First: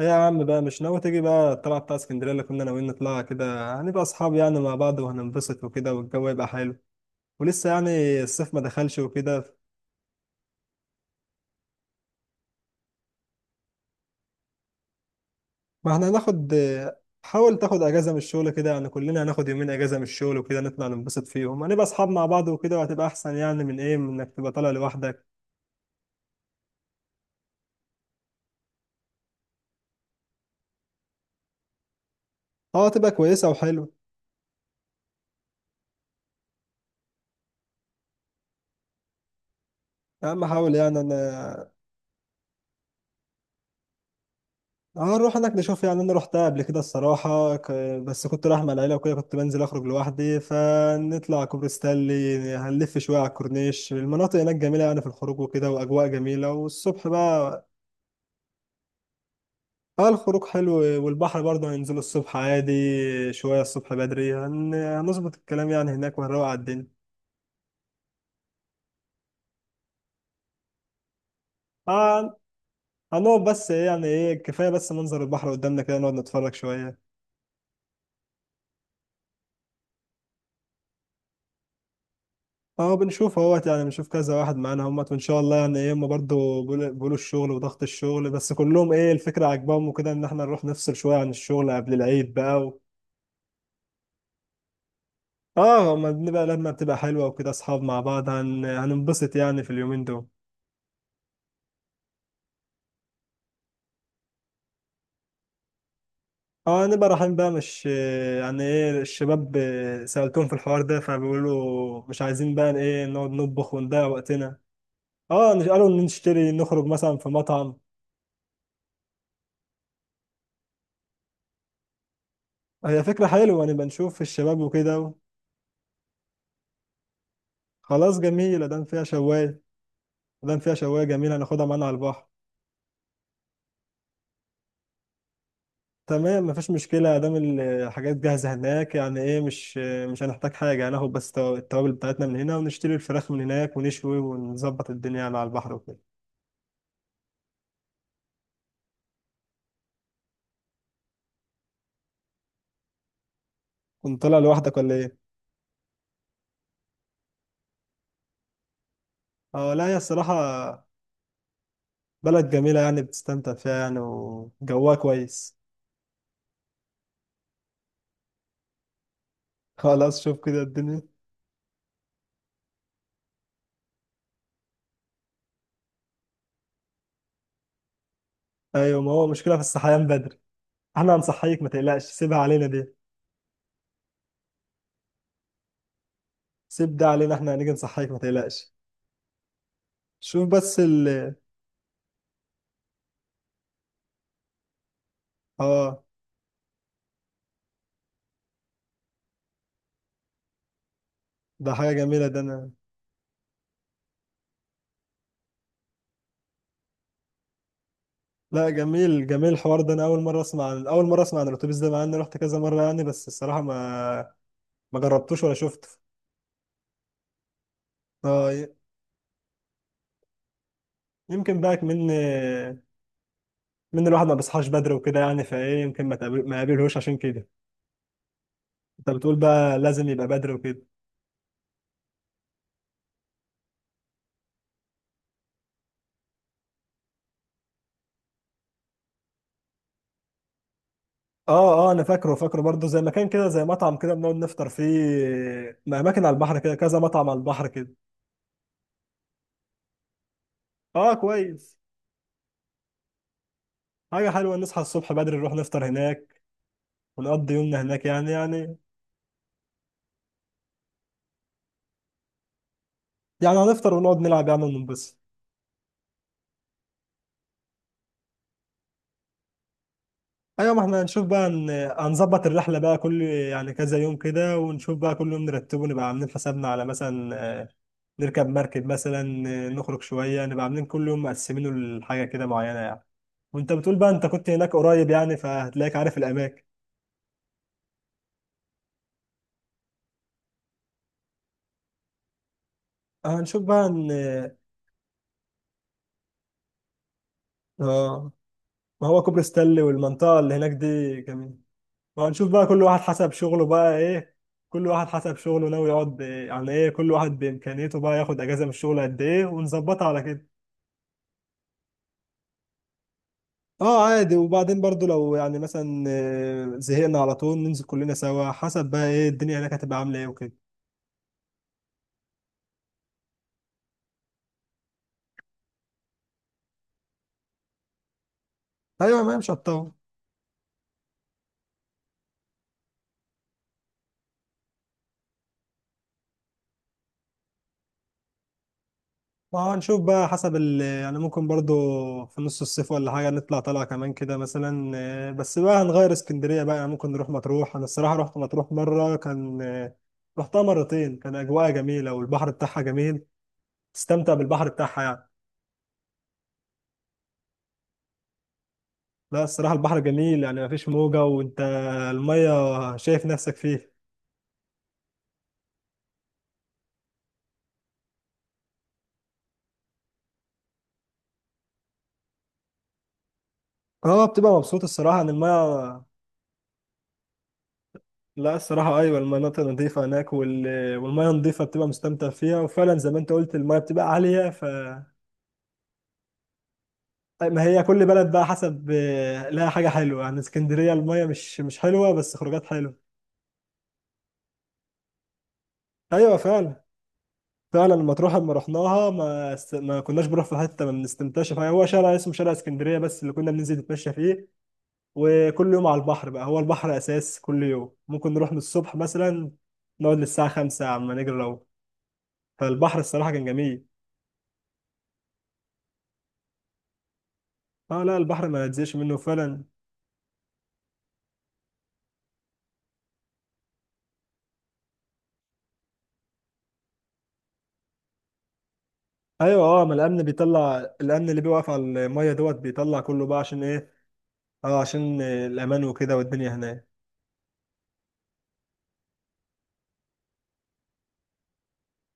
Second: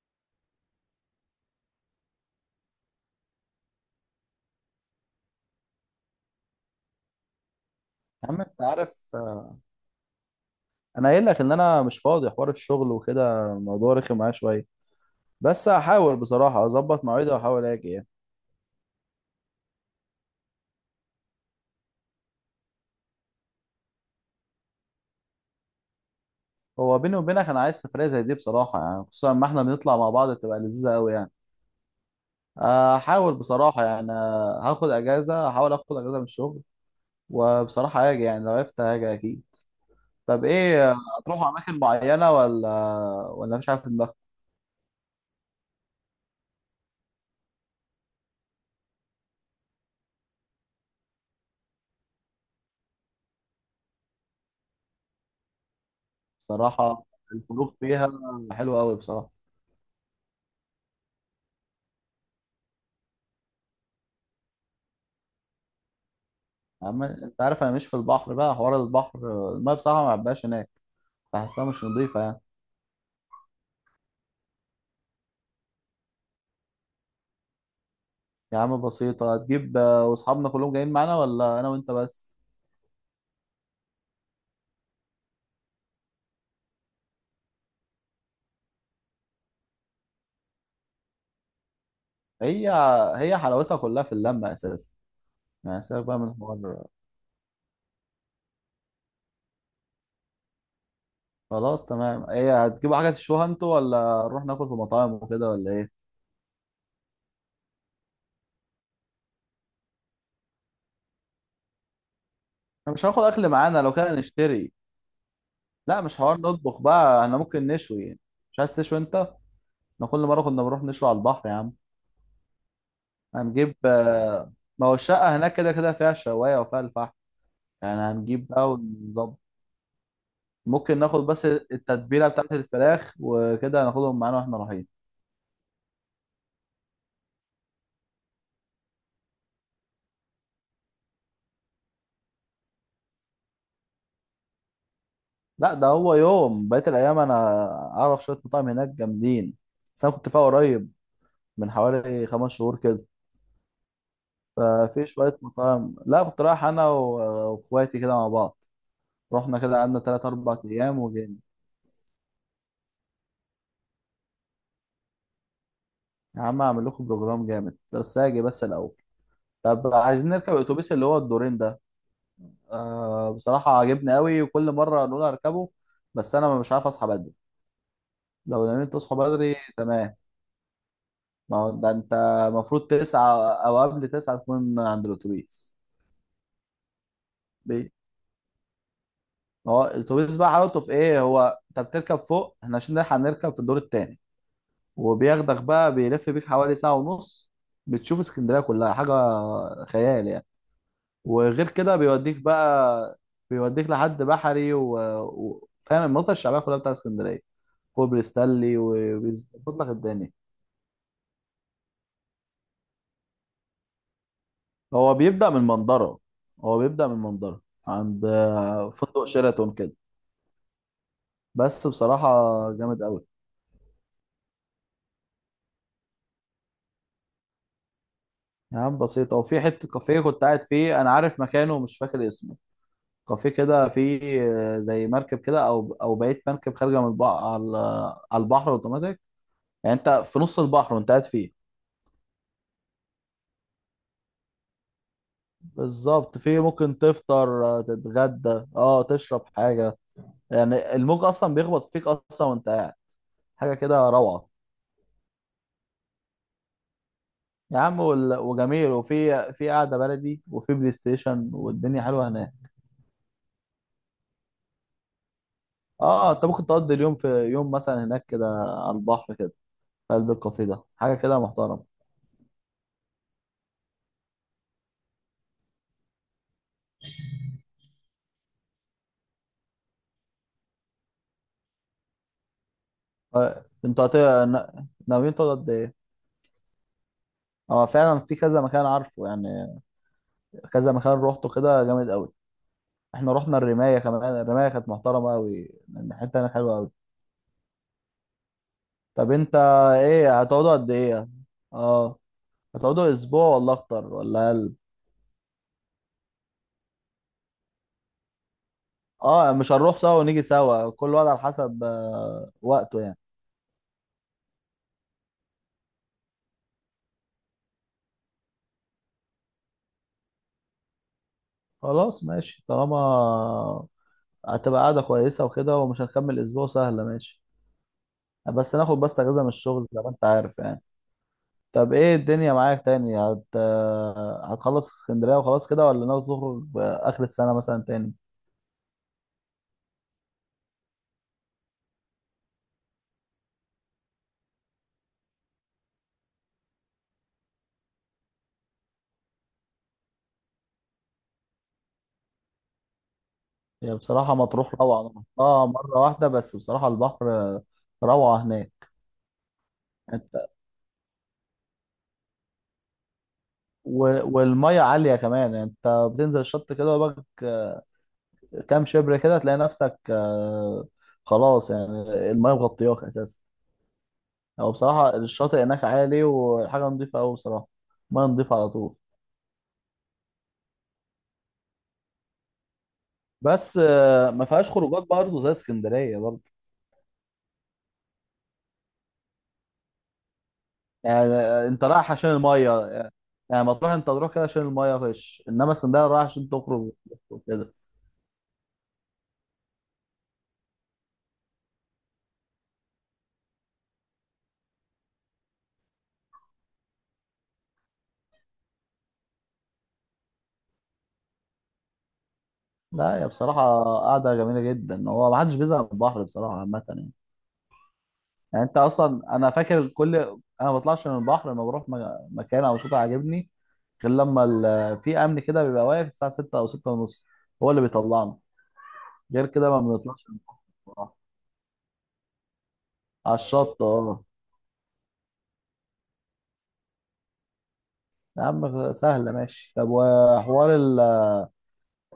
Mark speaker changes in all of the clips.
Speaker 1: إيه يا عم بقى مش ناوي تيجي بقى الطلعة بتاع اسكندرية اللي كنا ناويين نطلعها كده؟ هنبقى أصحاب يعني مع بعض وهننبسط وكده، والجو يبقى حلو، ولسه يعني
Speaker 2: يا عم
Speaker 1: الصيف ما
Speaker 2: انت
Speaker 1: دخلش
Speaker 2: عارف،
Speaker 1: وكده.
Speaker 2: انا قايل لك ان انا مش فاضي حوار الشغل وكده. الموضوع رخم معايا شويه. بس
Speaker 1: ما احنا
Speaker 2: هحاول
Speaker 1: هناخد.
Speaker 2: بصراحه اظبط مواعيدي
Speaker 1: حاول
Speaker 2: واحاول
Speaker 1: تاخد
Speaker 2: اجي يعني.
Speaker 1: أجازة من الشغل كده، يعني كلنا هناخد يومين أجازة من الشغل وكده نطلع ننبسط فيهم، هنبقى أصحاب مع بعض وكده، وهتبقى أحسن يعني من إيه، من إنك تبقى طالع لوحدك.
Speaker 2: هو بيني وبينك انا عايز سفريه زي دي بصراحه يعني، خصوصا ما احنا بنطلع مع بعض بتبقى لذيذه قوي يعني.
Speaker 1: أه هتبقى
Speaker 2: هحاول
Speaker 1: كويسة
Speaker 2: بصراحه
Speaker 1: وحلوة.
Speaker 2: يعني، هاخد اجازه، هحاول اخد اجازه من الشغل. وبصراحه هاجي يعني، لو عرفت هاجي اكيد.
Speaker 1: يا عم
Speaker 2: طب
Speaker 1: حاول
Speaker 2: ايه،
Speaker 1: يعني.
Speaker 2: هتروحوا اماكن معينه ولا مش عارف دماغك؟
Speaker 1: اه نروح هناك نشوف، يعني انا رحتها قبل كده الصراحه بس كنت رايح مع العيله وكده، كنت بنزل اخرج لوحدي، فنطلع كوبري ستانلي هنلف شويه على الكورنيش، المناطق هناك جميله يعني في الخروج وكده، واجواء جميله،
Speaker 2: بصراحه
Speaker 1: والصبح بقى.
Speaker 2: الخروج فيها حلو قوي بصراحه.
Speaker 1: اه الخروج حلو، والبحر برضه هننزل الصبح عادي. شويه الصبح بدري هنظبط الكلام يعني هناك وهنروق على الدنيا.
Speaker 2: انت عارف، انا مش في البحر بقى، حوار البحر الميه بصراحه ما بحبهاش هناك، بحسها مش نظيفه يعني.
Speaker 1: آه هنقعد بس إيه، يعني ايه، كفايه بس منظر البحر قدامنا كده نقعد نتفرج شويه.
Speaker 2: يا عم بسيطه. هتجيب واصحابنا كلهم جايين معانا ولا انا وانت بس؟
Speaker 1: اه بنشوف اهوت يعني، بنشوف كذا واحد معانا همت وان شاء الله يعني ايه، هم برضه بيقولوا الشغل وضغط الشغل، بس كلهم ايه الفكره عاجباهم وكده ان احنا نروح نفصل شويه عن الشغل قبل العيد بقى
Speaker 2: هي هي حلاوتها كلها في اللمه اساسا. يعني
Speaker 1: اه
Speaker 2: سيبك
Speaker 1: ما
Speaker 2: بقى من
Speaker 1: بنبقى، لما
Speaker 2: الحوار.
Speaker 1: بتبقى حلوه وكده اصحاب مع بعض هننبسط يعني في اليومين دول.
Speaker 2: خلاص تمام. هي هتجيبوا حاجه تشوها انتوا، ولا نروح ناكل في مطاعم وكده، ولا ايه؟
Speaker 1: اه نبقى رايحين بقى مش، يعني ايه الشباب سألتهم في الحوار ده، فبيقولوا مش عايزين بقى
Speaker 2: انا مش
Speaker 1: ايه،
Speaker 2: هاخد
Speaker 1: نقعد
Speaker 2: اكل
Speaker 1: نطبخ
Speaker 2: معانا، لو
Speaker 1: ونضيع
Speaker 2: كده
Speaker 1: وقتنا.
Speaker 2: نشتري.
Speaker 1: اه
Speaker 2: لا
Speaker 1: قالوا
Speaker 2: مش حوار
Speaker 1: نشتري
Speaker 2: نطبخ
Speaker 1: نخرج مثلا
Speaker 2: بقى،
Speaker 1: في
Speaker 2: احنا ممكن
Speaker 1: مطعم.
Speaker 2: نشوي يعني. مش عايز تشوي انت؟ احنا كل مره كنا بنروح نشوي على البحر يا عم.
Speaker 1: هي فكرة حلوة
Speaker 2: هنجيب
Speaker 1: نبقى نشوف الشباب
Speaker 2: ما هو
Speaker 1: وكده.
Speaker 2: الشقه هناك كده كده فيها شوايه وفيها الفحم. يعني
Speaker 1: خلاص
Speaker 2: هنجيب
Speaker 1: جميل
Speaker 2: بقى
Speaker 1: ادام فيها
Speaker 2: ونظبط.
Speaker 1: شوايه، ادام فيها
Speaker 2: ممكن
Speaker 1: شوايه
Speaker 2: ناخد
Speaker 1: جميله
Speaker 2: بس
Speaker 1: هناخدها معانا على البحر.
Speaker 2: التتبيله بتاعت الفراخ وكده، هناخدهم معانا واحنا رايحين.
Speaker 1: تمام، مفيش مشكله ادام الحاجات جاهزه هناك يعني ايه، مش هنحتاج حاجه، هناخد بس التوابل بتاعتنا من هنا، ونشتري الفراخ من هناك ونشوي ونظبط الدنيا يعني على البحر
Speaker 2: لا ده
Speaker 1: وكده.
Speaker 2: هو يوم بقيه الايام، انا اعرف شويه مطاعم هناك جامدين. بس انا كنت فيها قريب، من حوالي 5 شهور كده.
Speaker 1: كنت طالع لوحدك ولا
Speaker 2: ففي
Speaker 1: ايه؟
Speaker 2: شويه مطاعم. لا كنت رايح انا واخواتي كده مع بعض. رحنا
Speaker 1: اه
Speaker 2: كده،
Speaker 1: لا، هي
Speaker 2: قعدنا تلات
Speaker 1: الصراحه
Speaker 2: أربع أيام وجينا.
Speaker 1: بلد جميله يعني بتستمتع فيها يعني، وجوها كويس.
Speaker 2: يا عم أعمل لكم بروجرام جامد، بس هاجي بس الأول. طب
Speaker 1: خلاص
Speaker 2: عايزين
Speaker 1: شوف
Speaker 2: نركب
Speaker 1: كده
Speaker 2: الأتوبيس
Speaker 1: الدنيا.
Speaker 2: اللي هو الدورين ده؟ آه بصراحة عاجبني قوي، وكل مرة نقول هركبه بس أنا مش عارف أصحى بدري. لو نمت
Speaker 1: ايوه، ما
Speaker 2: تصحى
Speaker 1: هو مشكله
Speaker 2: بدري
Speaker 1: في الصحيان
Speaker 2: تمام.
Speaker 1: بدري، احنا
Speaker 2: ما
Speaker 1: هنصحيك ما
Speaker 2: هو ده
Speaker 1: تقلقش،
Speaker 2: انت
Speaker 1: سيبها علينا
Speaker 2: المفروض
Speaker 1: دي.
Speaker 2: 9 او قبل 9 تكون عند الاتوبيس.
Speaker 1: سيب ده علينا، احنا هنيجي
Speaker 2: ليه؟
Speaker 1: نصحيك ما تقلقش.
Speaker 2: ما هو الاتوبيس
Speaker 1: شوف
Speaker 2: بقى
Speaker 1: بس
Speaker 2: حلاوته في ايه؟ هو انت بتركب فوق، احنا عشان نلحق نركب في الدور التاني. وبياخدك بقى،
Speaker 1: اه
Speaker 2: بيلف بيك حوالي ساعة ونص. بتشوف اسكندرية كلها، حاجة خيال يعني. وغير
Speaker 1: ده حاجة
Speaker 2: كده
Speaker 1: جميلة
Speaker 2: بيوديك
Speaker 1: ده انا.
Speaker 2: بقى، بيوديك لحد بحري فاهم المنطقة الشعبية كلها بتاع اسكندرية. كوبري
Speaker 1: لا
Speaker 2: ستانلي،
Speaker 1: جميل جميل الحوار
Speaker 2: وبيظبط لك
Speaker 1: ده، انا اول
Speaker 2: الدنيا.
Speaker 1: مرة اسمع عن اول مرة اسمع عن الاتوبيس ده مع اني رحت كذا مرة يعني، بس الصراحة ما
Speaker 2: هو
Speaker 1: جربتوش
Speaker 2: بيبدأ
Speaker 1: ولا
Speaker 2: من
Speaker 1: شفته.
Speaker 2: منظرة هو بيبدأ من منظرة عند
Speaker 1: اه
Speaker 2: فندق شيراتون كده.
Speaker 1: يمكن بقى
Speaker 2: بس
Speaker 1: من
Speaker 2: بصراحة جامد قوي.
Speaker 1: من الواحد ما بيصحاش بدري وكده يعني، فايه يمكن ما يقابلهوش عشان كده.
Speaker 2: يا عم
Speaker 1: انت بتقول
Speaker 2: بسيطة. وفي
Speaker 1: بقى
Speaker 2: حتة
Speaker 1: لازم
Speaker 2: كافيه
Speaker 1: يبقى
Speaker 2: كنت
Speaker 1: بدري
Speaker 2: قاعد
Speaker 1: وكده.
Speaker 2: فيه، أنا عارف مكانه ومش فاكر اسمه. كافيه كده فيه زي مركب كده، أو بقية مركب خارجة من البحر على البحر أوتوماتيك. يعني أنت في نص البحر وأنت قاعد فيه.
Speaker 1: اه اه انا فاكره فاكره برضه زي مكان كده، زي مطعم كده بنقعد نفطر فيه. ما اماكن على
Speaker 2: بالظبط.
Speaker 1: البحر
Speaker 2: فيه
Speaker 1: كده كذا
Speaker 2: ممكن
Speaker 1: مطعم على
Speaker 2: تفطر،
Speaker 1: البحر كده.
Speaker 2: تتغدى، تشرب حاجة. يعني
Speaker 1: اه
Speaker 2: الموج أصلا
Speaker 1: كويس.
Speaker 2: بيخبط فيك أصلا وأنت قاعد، حاجة كده
Speaker 1: حاجة
Speaker 2: روعة.
Speaker 1: حلوة نصحى الصبح بدري نروح نفطر هناك، ونقضي
Speaker 2: يا
Speaker 1: يومنا
Speaker 2: عم
Speaker 1: هناك يعني يعني.
Speaker 2: وجميل. وفي قعده بلدي، وفي بلاي ستيشن، والدنيا حلوه هناك.
Speaker 1: يعني هنفطر ونقعد نلعب يا عم وننبسط.
Speaker 2: اه انت ممكن تقضي اليوم في يوم مثلا هناك كده، على البحر كده، في قلب الكافيه
Speaker 1: ايوه ما
Speaker 2: ده،
Speaker 1: احنا
Speaker 2: حاجه
Speaker 1: هنشوف
Speaker 2: كده
Speaker 1: بقى
Speaker 2: محترمه.
Speaker 1: هنظبط الرحله بقى كل يعني كذا يوم كده، ونشوف بقى كل يوم نرتبه، نبقى عاملين حسابنا على مثلا نركب مركب، مثلا نخرج شويه، نبقى عاملين كل يوم مقسمينه لحاجه كده معينه يعني.
Speaker 2: آه،
Speaker 1: وانت بتقول
Speaker 2: انتوا
Speaker 1: بقى
Speaker 2: هت...
Speaker 1: انت كنت هناك قريب
Speaker 2: ناويين
Speaker 1: يعني،
Speaker 2: تقعدوا قد ايه؟
Speaker 1: فهتلاقيك عارف الاماكن.
Speaker 2: اه فعلا في كذا مكان عارفه يعني. كذا مكان روحته كده جامد قوي. احنا رحنا
Speaker 1: هنشوف بقى
Speaker 2: الرمايه
Speaker 1: ان.
Speaker 2: كمان، الرمايه كانت محترمه قوي. الحته هناك حلوه قوي.
Speaker 1: اه ما هو
Speaker 2: طب
Speaker 1: كوبري
Speaker 2: انت
Speaker 1: ستانلي والمنطقه
Speaker 2: ايه،
Speaker 1: اللي هناك
Speaker 2: هتقعدوا قد
Speaker 1: دي
Speaker 2: ايه؟
Speaker 1: جميله.
Speaker 2: اه،
Speaker 1: وهنشوف بقى كل واحد
Speaker 2: هتقعدوا
Speaker 1: حسب
Speaker 2: اسبوع
Speaker 1: شغله
Speaker 2: ولا
Speaker 1: بقى
Speaker 2: اكتر
Speaker 1: ايه،
Speaker 2: ولا اقل؟
Speaker 1: كل واحد حسب شغله ناوي يقعد إيه على ايه، كل واحد بامكانيته بقى ياخد اجازه من الشغل قد ايه
Speaker 2: اه مش هنروح
Speaker 1: ونظبطها
Speaker 2: سوا
Speaker 1: على
Speaker 2: ونيجي
Speaker 1: كده.
Speaker 2: سوا، كل واحد على حسب وقته يعني.
Speaker 1: اه عادي، وبعدين برضو لو يعني مثلا زهقنا على طول ننزل كلنا سوا، حسب بقى ايه الدنيا هناك هتبقى عامله ايه وكده.
Speaker 2: خلاص ماشي، طالما هتبقى قاعدة كويسة وكده ومش هنكمل أسبوع سهلة ماشي. بس ناخد بس
Speaker 1: ايوه ما هي
Speaker 2: أجازة من
Speaker 1: مش
Speaker 2: الشغل
Speaker 1: هتطول.
Speaker 2: زي ما أنت عارف يعني. طب إيه الدنيا معاك تاني، هت... آه، هتخلص اسكندرية وخلاص كده، ولا ناوي تخرج آخر السنة مثلا تاني؟
Speaker 1: ما هو هنشوف بقى حسب ال يعني، ممكن برضو في نص الصيف ولا حاجة نطلع طلعة كمان كده مثلا. بس بقى هنغير اسكندرية بقى، يعني ممكن نروح مطروح. أنا الصراحة رحت مطروح مرة كان رحتها مرتين، كان أجواءها جميلة والبحر بتاعها جميل.
Speaker 2: هي
Speaker 1: تستمتع
Speaker 2: بصراحة
Speaker 1: بالبحر
Speaker 2: مطروح روعة.
Speaker 1: بتاعها
Speaker 2: أنا
Speaker 1: يعني.
Speaker 2: رحتها مرة واحدة بس، بصراحة البحر روعة هناك.
Speaker 1: لا الصراحة البحر
Speaker 2: انت
Speaker 1: جميل يعني مفيش موجة، وأنت. المية شايف نفسك فيه.
Speaker 2: و... والمية عالية كمان يعني. انت بتنزل الشط كده، وبك كام شبر كده تلاقي نفسك خلاص يعني، المايه مغطياك اساسا.
Speaker 1: اه بتبقى
Speaker 2: هو
Speaker 1: مبسوط
Speaker 2: بصراحه
Speaker 1: الصراحة إن
Speaker 2: الشاطئ هناك
Speaker 1: المية.
Speaker 2: عالي، وحاجه نظيفه قوي بصراحه، ميه
Speaker 1: لا
Speaker 2: نظيفه على طول.
Speaker 1: الصراحة أيوة المناطق نظيفة هناك والمية نظيفة بتبقى مستمتع فيها، وفعلا زي ما أنت قلت
Speaker 2: بس
Speaker 1: المية بتبقى
Speaker 2: ما
Speaker 1: عالية ف.
Speaker 2: فيهاش خروجات برضه زي اسكندريه برضه.
Speaker 1: طيب، ما هي كل بلد بقى حسب لها حاجة حلوة، يعني اسكندرية
Speaker 2: يعني
Speaker 1: المية مش مش
Speaker 2: انت رايح
Speaker 1: حلوة
Speaker 2: عشان
Speaker 1: بس خروجات
Speaker 2: المايه،
Speaker 1: حلوة.
Speaker 2: يعني ما تروح، انت تروح كده عشان المايه فيش، انما اسكندريه رايح
Speaker 1: أيوة
Speaker 2: عشان
Speaker 1: فعلا.
Speaker 2: تخرج وكده.
Speaker 1: فعلا مطروح لما رحناها ما كناش بنروح في حتة ما بنستمتعش فيها، هو شارع اسمه شارع اسكندرية بس اللي كنا بننزل نتمشى فيه، وكل يوم على البحر بقى، هو البحر أساس، كل يوم ممكن نروح من الصبح مثلا نقعد للساعة 5 عما نجري لو. فالبحر
Speaker 2: لا هي
Speaker 1: الصراحة كان
Speaker 2: بصراحه
Speaker 1: جميل.
Speaker 2: قاعده جميله جدا. هو ما حدش بيزهق من البحر بصراحه عامه يعني.
Speaker 1: اه لا البحر
Speaker 2: يعني
Speaker 1: ما
Speaker 2: انت
Speaker 1: تزهقش منه
Speaker 2: اصلا، انا
Speaker 1: فعلا.
Speaker 2: فاكر كل، انا ما بطلعش من البحر لما بروح مكان او شاطئ عاجبني، غير لما في امن كده بيبقى واقف الساعه 6 او 6 ونص، هو اللي بيطلعنا، غير
Speaker 1: ايوه.
Speaker 2: كده ما
Speaker 1: اه ما الامن
Speaker 2: بنطلعش من البحر
Speaker 1: بيطلع،
Speaker 2: بصراحة.
Speaker 1: الامن اللي بيوقف على الميه دوت بيطلع كله
Speaker 2: على
Speaker 1: بقى عشان
Speaker 2: الشط
Speaker 1: ايه.
Speaker 2: اه.
Speaker 1: اه عشان الامان وكده والدنيا هناك.
Speaker 2: يا عم سهله ماشي. طب وحوار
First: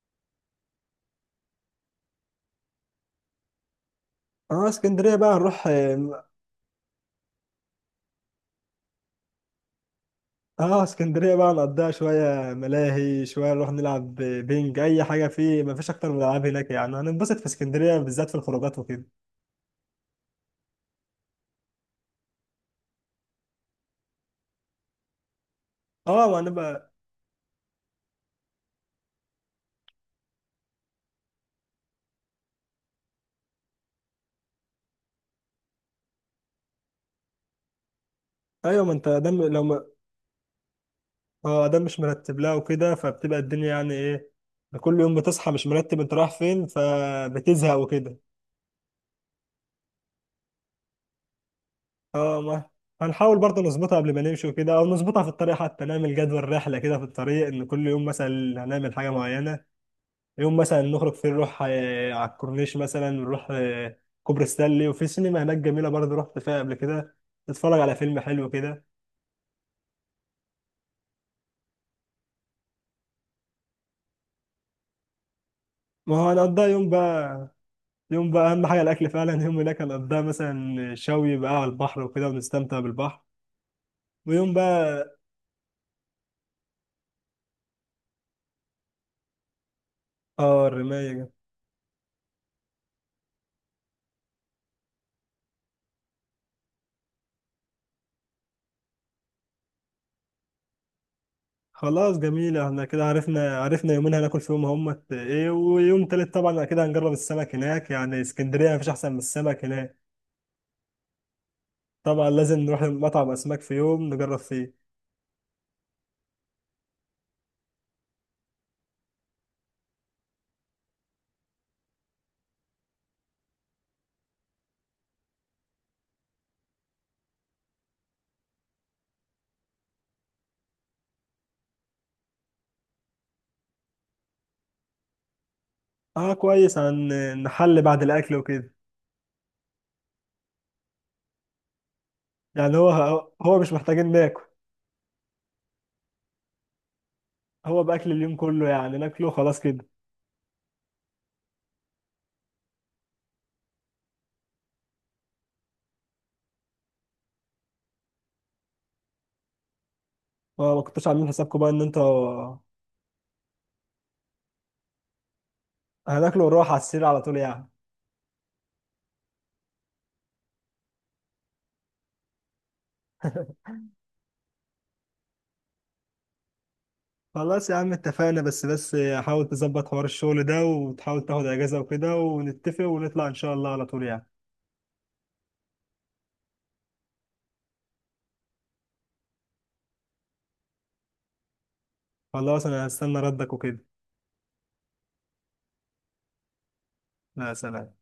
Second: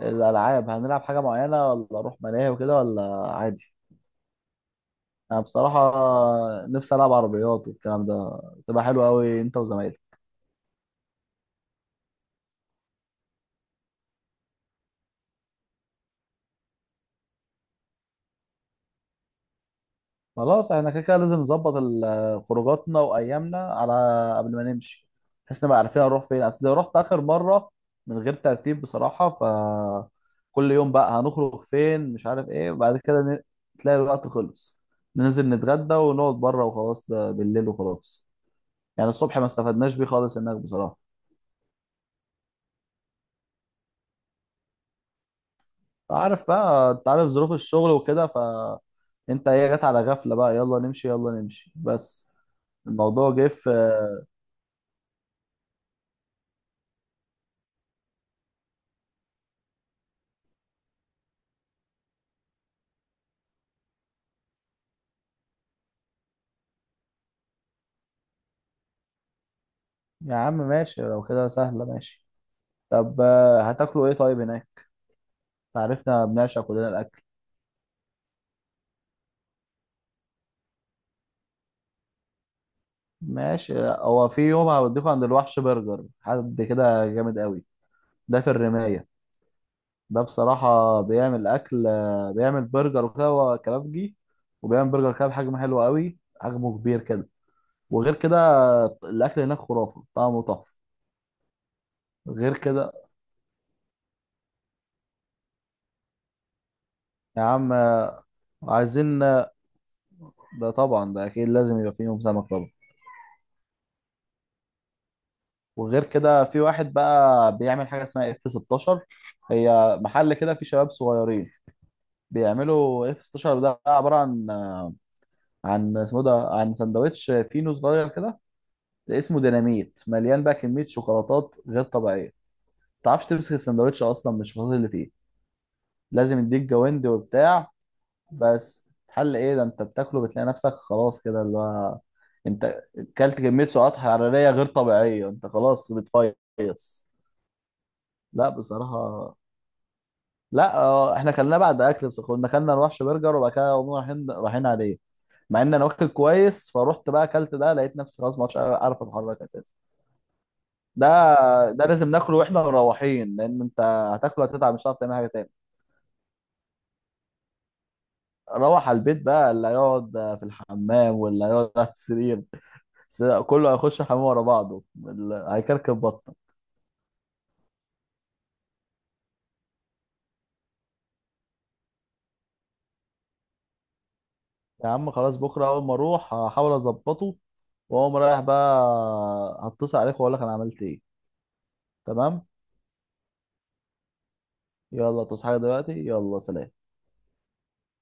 Speaker 2: الالعاب، هنلعب حاجه معينه، ولا اروح ملاهي وكده، ولا عادي؟
Speaker 1: اه اسكندريه بقى
Speaker 2: انا
Speaker 1: نروح. اه
Speaker 2: بصراحه نفسي العب عربيات والكلام ده، تبقى حلوه قوي انت وزمايلك.
Speaker 1: اسكندريه بقى نقضيها شويه ملاهي، شويه نروح نلعب بينج اي حاجه فيه، ما فيش اكتر من الالعاب هناك، يعني هننبسط في اسكندريه بالذات في الخروجات وكده.
Speaker 2: خلاص احنا كده كده لازم نظبط خروجاتنا وايامنا على، قبل ما نمشي، بحيث نبقى عارفين هنروح
Speaker 1: اه ما
Speaker 2: فين، اصل لو رحت
Speaker 1: هنبقى.
Speaker 2: اخر مره من غير ترتيب بصراحه، ف كل يوم بقى هنخرج فين مش عارف ايه، وبعد كده تلاقي الوقت خلص، ننزل نتغدى ونقعد بره وخلاص، ده بالليل وخلاص.
Speaker 1: ايوه ما انت
Speaker 2: يعني الصبح
Speaker 1: دم
Speaker 2: ما
Speaker 1: لو ما.
Speaker 2: استفدناش بيه خالص هناك بصراحه.
Speaker 1: اه دم مش مرتب لها وكده، فبتبقى الدنيا يعني ايه، كل يوم بتصحى مش مرتب انت رايح
Speaker 2: عارف
Speaker 1: فين
Speaker 2: بقى، انت عارف ظروف
Speaker 1: فبتزهق
Speaker 2: الشغل
Speaker 1: وكده.
Speaker 2: وكده، ف انت ايه، جت على غفله بقى، يلا نمشي يلا نمشي. بس
Speaker 1: اه ما
Speaker 2: الموضوع
Speaker 1: هنحاول
Speaker 2: جه
Speaker 1: برضه
Speaker 2: في،
Speaker 1: نظبطها قبل ما نمشي وكده، او نظبطها في الطريق حتى، نعمل جدول رحله كده في الطريق ان كل يوم مثلا هنعمل حاجه معينه، يوم مثلا نخرج فيه نروح على الكورنيش، مثلا نروح كوبري ستانلي، وفي سينما هناك جميلة برضه رحت فيها قبل كده، نتفرج على فيلم حلو كده.
Speaker 2: يا عم ماشي لو كده سهلة ماشي. طب هتاكلوا ايه طيب هناك؟
Speaker 1: ما
Speaker 2: عرفنا
Speaker 1: هو
Speaker 2: بنعشق
Speaker 1: هنقضيها
Speaker 2: كلنا
Speaker 1: يوم
Speaker 2: الاكل.
Speaker 1: بقى، يوم بقى أهم حاجة الأكل فعلا، يوم هناك هنقضيها مثلا شوي بقى على البحر وكده ونستمتع بالبحر،
Speaker 2: ماشي. لا، هو في
Speaker 1: ويوم
Speaker 2: يوم
Speaker 1: بقى.
Speaker 2: هوديكوا عند الوحش برجر، حد كده جامد قوي، ده في الرماية. ده
Speaker 1: اه
Speaker 2: بصراحة بيعمل اكل، بيعمل برجر وكده، هو كبابجي، وبيعمل برجر كده بحجم حلو قوي، حجمه كبير كده. وغير كده الاكل هناك خرافة، طعمه تحفة.
Speaker 1: خلاص
Speaker 2: غير
Speaker 1: جميلة، احنا كده
Speaker 2: كده
Speaker 1: عرفنا يومين هناكل فيهم هم ايه، ويوم تالت طبعا كده هنجرب
Speaker 2: يا
Speaker 1: السمك
Speaker 2: عم،
Speaker 1: هناك، يعني
Speaker 2: آه،
Speaker 1: اسكندرية مفيش أحسن من
Speaker 2: عايزين آه،
Speaker 1: السمك هناك.
Speaker 2: ده طبعا ده اكيد لازم يبقى في يوم
Speaker 1: طبعا
Speaker 2: سمك
Speaker 1: لازم
Speaker 2: طبعا.
Speaker 1: نروح مطعم أسماك في يوم نجرب فيه.
Speaker 2: وغير كده في واحد بقى بيعمل حاجه اسمها اف 16. هي محل كده فيه شباب صغيرين بيعملوا اف 16. ده عباره عن اسمه ده، عن سندوتش فينو صغير كده اسمه ديناميت، مليان بقى كميه شوكولاتات غير طبيعيه. ما تعرفش تمسك السندوتش اصلا من الشوكولاتات اللي فيه،
Speaker 1: اه
Speaker 2: لازم يديك
Speaker 1: كويس عن.
Speaker 2: جواندي وبتاع.
Speaker 1: نحل بعد الاكل وكده
Speaker 2: بس حل ايه؟ ده انت بتاكله بتلاقي نفسك خلاص كده، اللي هو
Speaker 1: يعني.
Speaker 2: انت
Speaker 1: هو
Speaker 2: كلت كميه
Speaker 1: مش
Speaker 2: سعرات
Speaker 1: محتاجين ناكل،
Speaker 2: حراريه غير طبيعيه، انت خلاص بتفيص.
Speaker 1: هو باكل اليوم
Speaker 2: لا
Speaker 1: كله يعني، ناكله
Speaker 2: بصراحه.
Speaker 1: خلاص كده.
Speaker 2: لا احنا كلنا بعد اكل، بس كنا كلنا نروحش برجر، وبعد كده قمنا رايحين رايحين عليه. مع ان انا واكل كويس، فروحت بقى اكلت ده لقيت نفسي خلاص ما عادش عارف اتحرك اساسا.
Speaker 1: ما كنتش
Speaker 2: ده
Speaker 1: عاملين حسابكم بقى ان
Speaker 2: ده لازم ناكله
Speaker 1: انتوا.
Speaker 2: واحنا مروحين، لان انت هتاكله هتتعب، مش هتعرف تعمل حاجه تاني.
Speaker 1: هناكله ونروح على السرير على طول يعني.
Speaker 2: روح على البيت بقى، اللي هيقعد في الحمام واللي هيقعد على السرير. كله هيخش الحمام ورا بعضه، هيكركب بطنه.
Speaker 1: خلاص يا عم اتفقنا، بس حاول تظبط حوار الشغل ده، وتحاول تاخد اجازة وكده، ونتفق ونطلع ان شاء الله على طول يعني.
Speaker 2: يا عم خلاص، بكره اول ما اروح هحاول اظبطه، واقوم رايح بقى، هتصل عليك واقول لك انا عملت ايه. تمام.
Speaker 1: خلاص انا هستنى ردك وكده.
Speaker 2: يلا تصحى دلوقتي، يلا سلام.
Speaker 1: لا، سلام.